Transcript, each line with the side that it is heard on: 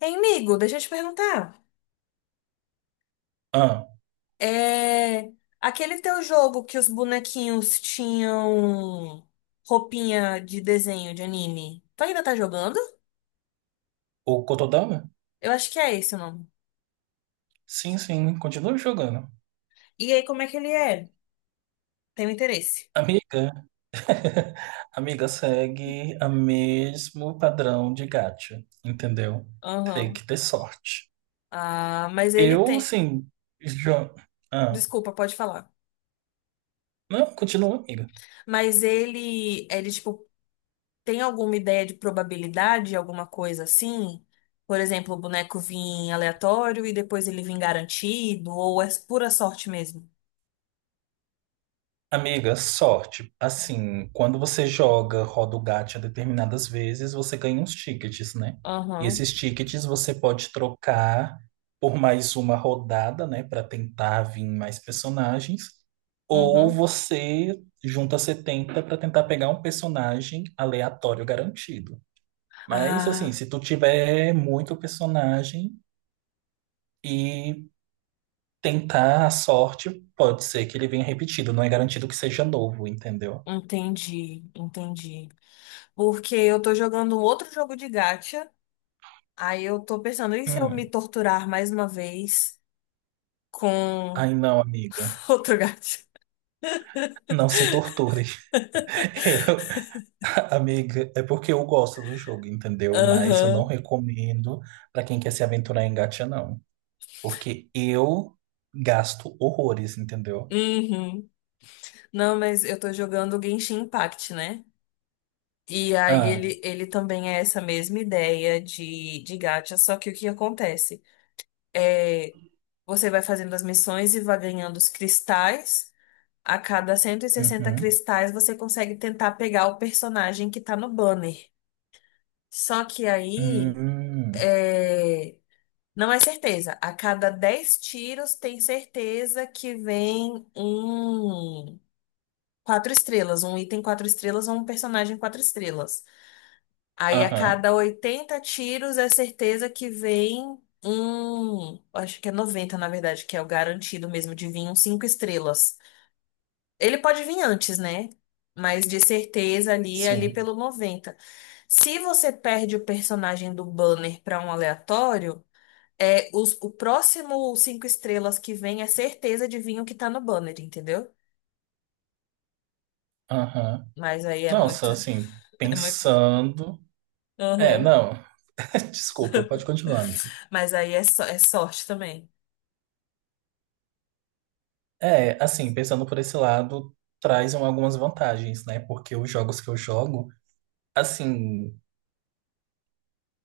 left: Hein, amigo, deixa eu te perguntar.
right: Ah,
left: É... Aquele teu jogo que os bonequinhos tinham roupinha de desenho de anime, tu ainda tá jogando?
right: o Cotodama?
left: Eu acho que é esse o nome.
right: Sim, sim, continua jogando.
left: E aí, como é que ele é? Tenho interesse.
right: Amiga, amiga segue o mesmo padrão de gacha, entendeu? Tem
left: Aham.
right: que ter sorte.
left: Ah, mas ele
right: Eu,
left: tem.
right: assim, já... Ah,
left: Desculpa, pode falar.
right: não, continua, amiga.
left: Mas ele, tipo, tem alguma ideia de probabilidade, alguma coisa assim? Por exemplo, o boneco vir aleatório e depois ele vir garantido, ou é pura sorte mesmo?
right: Amiga, sorte. Assim, quando você joga roda o gacha determinadas vezes, você ganha uns tickets, né? E
left: Aham.
right: esses tickets você pode trocar por mais uma rodada, né, para tentar vir mais personagens, ou
left: Uhum.
right: você junta 70 para tentar pegar um personagem aleatório garantido. Mas assim,
left: Ah,
right: se tu tiver muito personagem e tentar a sorte, pode ser que ele venha repetido, não é garantido que seja novo, entendeu?
left: entendi, entendi. Porque eu tô jogando um outro jogo de gacha, aí eu tô pensando, e se eu me
right: Hum.
left: torturar mais uma vez com
right: Ai, não, amiga.
left: outro gacha?
right: Não se torture. Eu- amiga, é porque eu gosto do jogo, entendeu? Mas eu não
left: Aham.
right: recomendo pra quem quer se aventurar em gacha, não. Porque eu gasto horrores, entendeu?
left: Uhum. Não, mas eu tô jogando Genshin Impact, né? E aí
right: Ah,
left: ele também é essa mesma ideia de gacha, só que o que acontece? É, você vai fazendo as missões e vai ganhando os cristais. A cada 160
right: uhum,
left: cristais você consegue tentar pegar o personagem que tá no banner. Só que aí
right: hum,
left: é, não é certeza. A cada 10 tiros tem certeza que vem um 4 estrelas, um item 4 estrelas ou um personagem 4 estrelas. Aí a
right: aham,
left: cada 80 tiros é certeza que vem um, acho que é 90 na verdade, que é o garantido mesmo de vir um 5 estrelas. Ele pode vir antes, né? Mas de certeza ali
right: sim,
left: pelo 90. Se você perde o personagem do banner para um aleatório, o próximo 5 estrelas que vem é certeza de vir o que tá no banner, entendeu?
right: aham.
left: Mas aí é muito,
right: Nossa, assim,
left: é muito.
right: pensando. É,
left: Uhum.
right: não. Desculpa, pode continuar, amiga.
left: Mas aí é sorte também.
right: É, assim, pensando por esse lado, traz um algumas vantagens, né? Porque os jogos que eu jogo. Assim,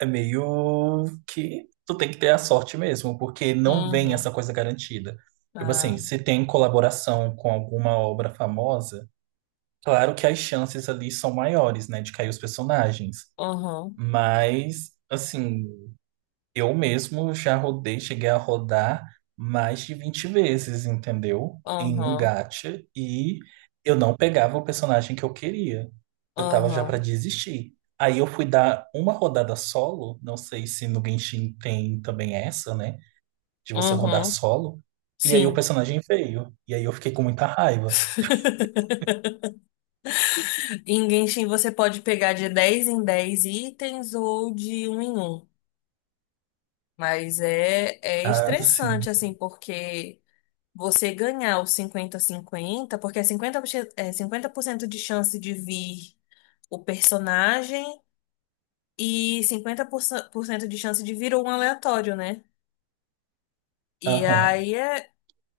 right: é meio que tu tem que ter a sorte mesmo, porque não vem essa
left: Uhum.
right: coisa garantida. Tipo
left: Ah,
right: assim, se tem colaboração com alguma obra famosa, claro que as chances ali são maiores, né, de cair os personagens.
left: uhum,
right: Mas, assim, eu mesmo já rodei, cheguei a rodar mais de 20 vezes, entendeu? Em um
left: uhum,
right: gacha e eu não pegava o personagem que eu queria. Eu tava já pra
left: uhum,
right: desistir. Aí eu fui dar uma rodada solo, não sei se no Genshin tem também essa, né? De você rodar
left: uhum.
right: solo. E aí o
left: Sim.
right: personagem veio. E aí eu fiquei com muita raiva.
left: Em Genshin você pode pegar de 10 em 10 itens ou de um em um. Mas é
right: Ah,
left: estressante,
right: sim.
left: assim, porque você ganhar o 50/50 porque é 50%, é 50% de chance de vir o personagem e 50% de chance de vir um aleatório, né? E
right: Aham.
left: aí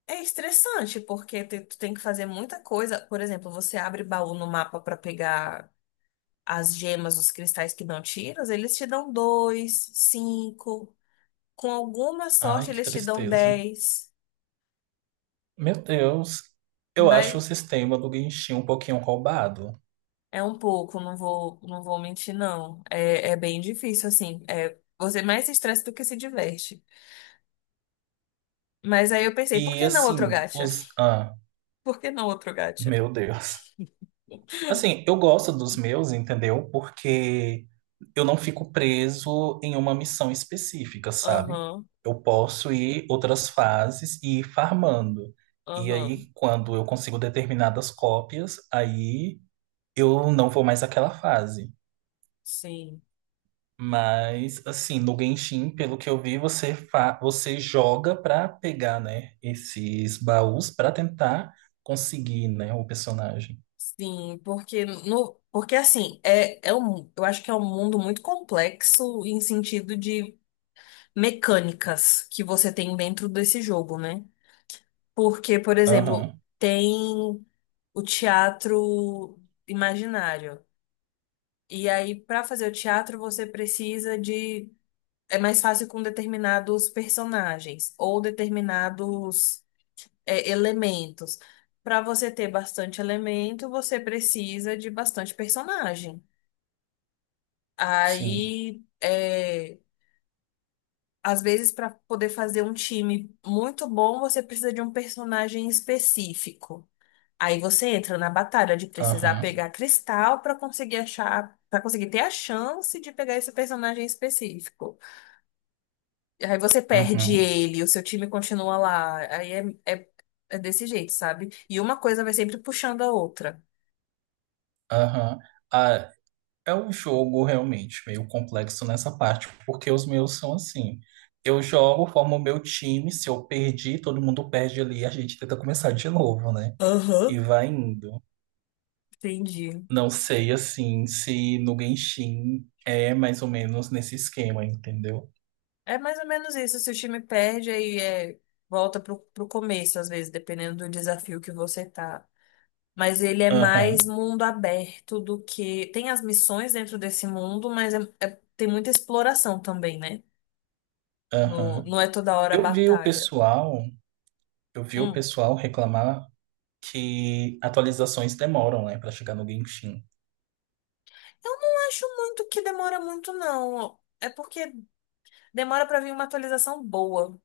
left: é estressante, porque tu tem que fazer muita coisa. Por exemplo, você abre baú no mapa para pegar as gemas, os cristais que não tiras, eles te dão dois, cinco. Com alguma
right: Ai,
left: sorte,
right: que
left: eles te dão
right: tristeza.
left: 10.
right: Meu Deus. Eu acho o
left: Mas
right: sistema do Genshin um pouquinho roubado.
left: é um pouco, não vou mentir, não. É bem difícil, assim. É, você mais se estressa do que se diverte. Mas aí eu pensei, por
right: E
left: que não outro
right: assim,
left: gacha?
right: os. Ah,
left: Por que não outro gacha?
right: meu Deus. Assim, eu gosto dos meus, entendeu? Porque eu não fico preso em uma missão específica, sabe?
left: Aham,
right: Eu posso ir outras fases e ir farmando. E
left: aham.
right: aí, quando eu consigo determinadas cópias, aí eu não vou mais àquela fase.
left: Sim.
right: Mas, assim, no Genshin, pelo que eu vi, você, fa você joga pra pegar, né, esses baús pra tentar conseguir, né, o personagem.
left: Sim, porque no, porque assim, eu acho que é um mundo muito complexo em sentido de mecânicas que você tem dentro desse jogo, né? Porque, por exemplo,
right: Aham,
left: tem o teatro imaginário. E aí, para fazer o teatro, você precisa de. É mais fácil com determinados personagens ou determinados elementos. Para você ter bastante elemento, você precisa de bastante personagem.
right: sim.
left: Aí, às vezes, para poder fazer um time muito bom, você precisa de um personagem específico. Aí você entra na batalha de precisar
right: Aham,
left: pegar cristal para conseguir achar, para conseguir ter a chance de pegar esse personagem específico. Aí você perde
right: uhum,
left: ele, o seu time continua lá. Aí é, é, é desse jeito, sabe? E uma coisa vai sempre puxando a outra.
right: aham. Ah, é um jogo realmente meio complexo nessa parte, porque os meus são assim. Eu jogo, formo o meu time, se eu perdi, todo mundo perde ali, a gente tenta começar de novo, né?
left: Aham,
right: E vai indo.
left: entendi.
right: Não sei assim se no Genshin é mais ou menos nesse esquema, entendeu?
left: É mais ou menos isso. Se o time perde, aí volta pro começo, às vezes, dependendo do desafio que você tá. Mas ele é mais
right: Aham,
left: mundo aberto do que. Tem as missões dentro desse mundo, mas tem muita exploração também, né? No-
right: aham.
left: não é toda hora
right: Eu vi o
left: batalha.
right: pessoal, eu vi o
left: Hum.
right: pessoal reclamar que atualizações demoram, né, para chegar no Genshin.
left: Eu não acho muito que demora muito, não. É porque demora pra vir uma atualização boa.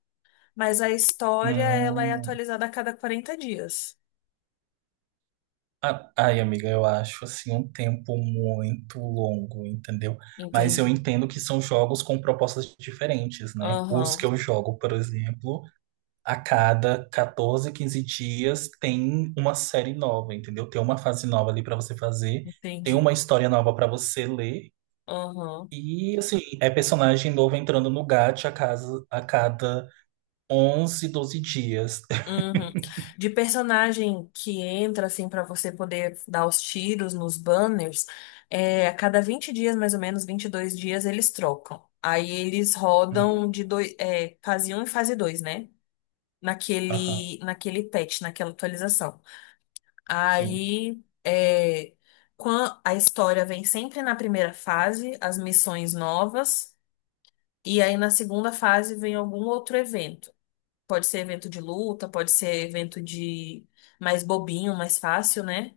left: Mas a história, ela é
right: Hum.
left: atualizada a cada 40 dias.
right: Ai, amiga, eu acho assim um tempo muito longo, entendeu? Mas eu
left: Entendi.
right: entendo que são jogos com propostas diferentes, né? Os que
left: Aham,
right: eu jogo, por exemplo. A cada 14, 15 dias tem uma série nova, entendeu? Tem uma fase nova ali para você fazer, tem uma
left: entendi.
right: história nova para você ler.
left: Aham.
right: E assim, é personagem novo entrando no gacha a cada 11, 12 dias.
left: Uhum. De personagem que entra, assim, pra você poder dar os tiros nos banners, a cada 20 dias, mais ou menos, 22 dias, eles trocam. Aí eles
right: Hum,
left: rodam de dois, fase um e fase dois, né?
right: aham,
left: Naquele patch, naquela atualização.
right: sim.
left: Aí, a história vem sempre na primeira fase, as missões novas, e aí na segunda fase vem algum outro evento. Pode ser evento de luta, pode ser evento de mais bobinho, mais fácil, né?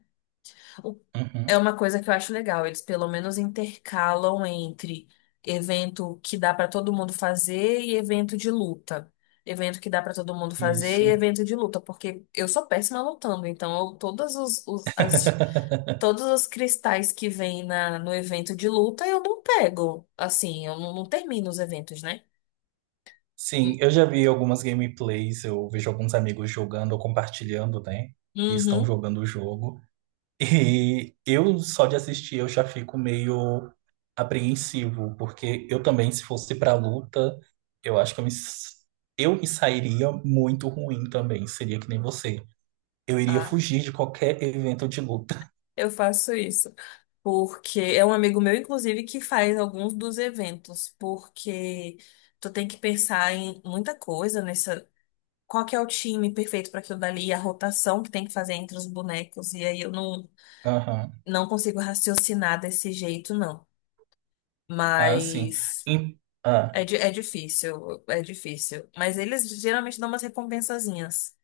left: O-
right: Uhum,
left: É uma coisa que eu acho legal. Eles pelo menos intercalam entre evento que dá pra todo mundo fazer e evento de luta. Evento que dá pra todo mundo fazer e
right: isso.
left: evento de luta, porque eu sou péssima lutando, então eu, todas os- as, todos os cristais que vêm no evento de luta eu não pego. Assim, eu não termino os eventos, né?
right: Sim, eu já vi algumas gameplays, eu vejo alguns amigos jogando ou compartilhando, né? Que estão
left: Uhum.
right: jogando o jogo. E eu só de assistir eu já fico meio apreensivo, porque eu também, se fosse pra luta, eu acho que eu me sairia muito ruim também, seria que nem você. Eu iria
left: Ah,
right: fugir de qualquer evento de luta.
left: eu faço isso. Porque é um amigo meu, inclusive, que faz alguns dos eventos, porque tu tem que pensar em muita coisa nessa. Qual que é o time perfeito para aquilo dali, a rotação que tem que fazer entre os bonecos, e aí eu não,
right: Aham.
left: não consigo raciocinar desse jeito, não.
right: Ah, sim.
left: Mas
right: Em- ah.
left: é difícil, é difícil. Mas eles geralmente dão umas recompensazinhas.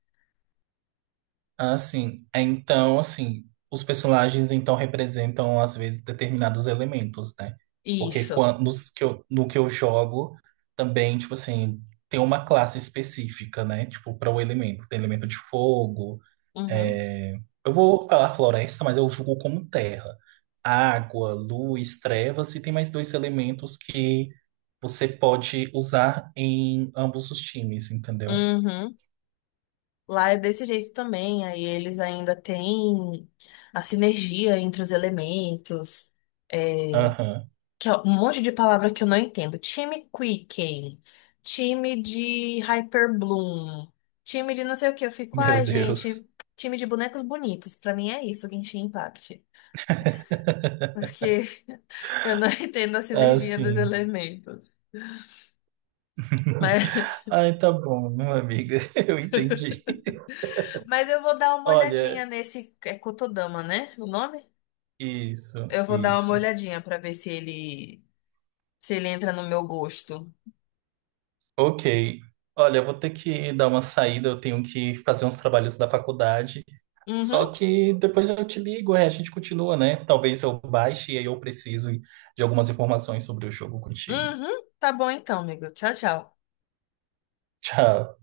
right: Ah, sim. É, então, assim, os personagens então representam às vezes determinados elementos, né? Porque
left: Isso.
right: no que eu jogo também, tipo assim, tem uma classe específica, né? Tipo, para o elemento. Tem elemento de fogo.
left: Uhum.
right: é, Eu vou falar floresta, mas eu julgo como terra. Água, luz, trevas, e tem mais dois elementos que você pode usar em ambos os times, entendeu?
left: Uhum. Lá é desse jeito também, aí eles ainda têm a sinergia entre os elementos, é,
right: Aham.
left: que é um monte de palavra que eu não entendo. Time Quicken, time de Hyperbloom, time de não sei o que. Eu fico,
right: Meu
left: ai, gente,
right: Deus.
left: time de bonecos bonitos. Pra mim é isso, Genshin Impact. Porque eu não entendo a sinergia dos
right: Assim.
left: elementos. Mas,
right: Ai, tá bom, meu amigo, eu entendi.
left: mas eu vou dar uma olhadinha
right: Olha,
left: nesse. É Kotodama, né? O nome?
right: isso,
left: Eu vou dar uma
right: isso.
left: olhadinha pra ver se ele entra no meu gosto.
right: Ok. Olha, eu vou ter que dar uma saída, eu tenho que fazer uns trabalhos da faculdade. Só
left: Uhum,
right: que depois eu te ligo, é, a gente continua, né? Talvez eu baixe e aí eu preciso de algumas informações sobre o jogo contigo.
left: uhum. Tá bom então, amigo. Tchau, tchau.
right: Tchau.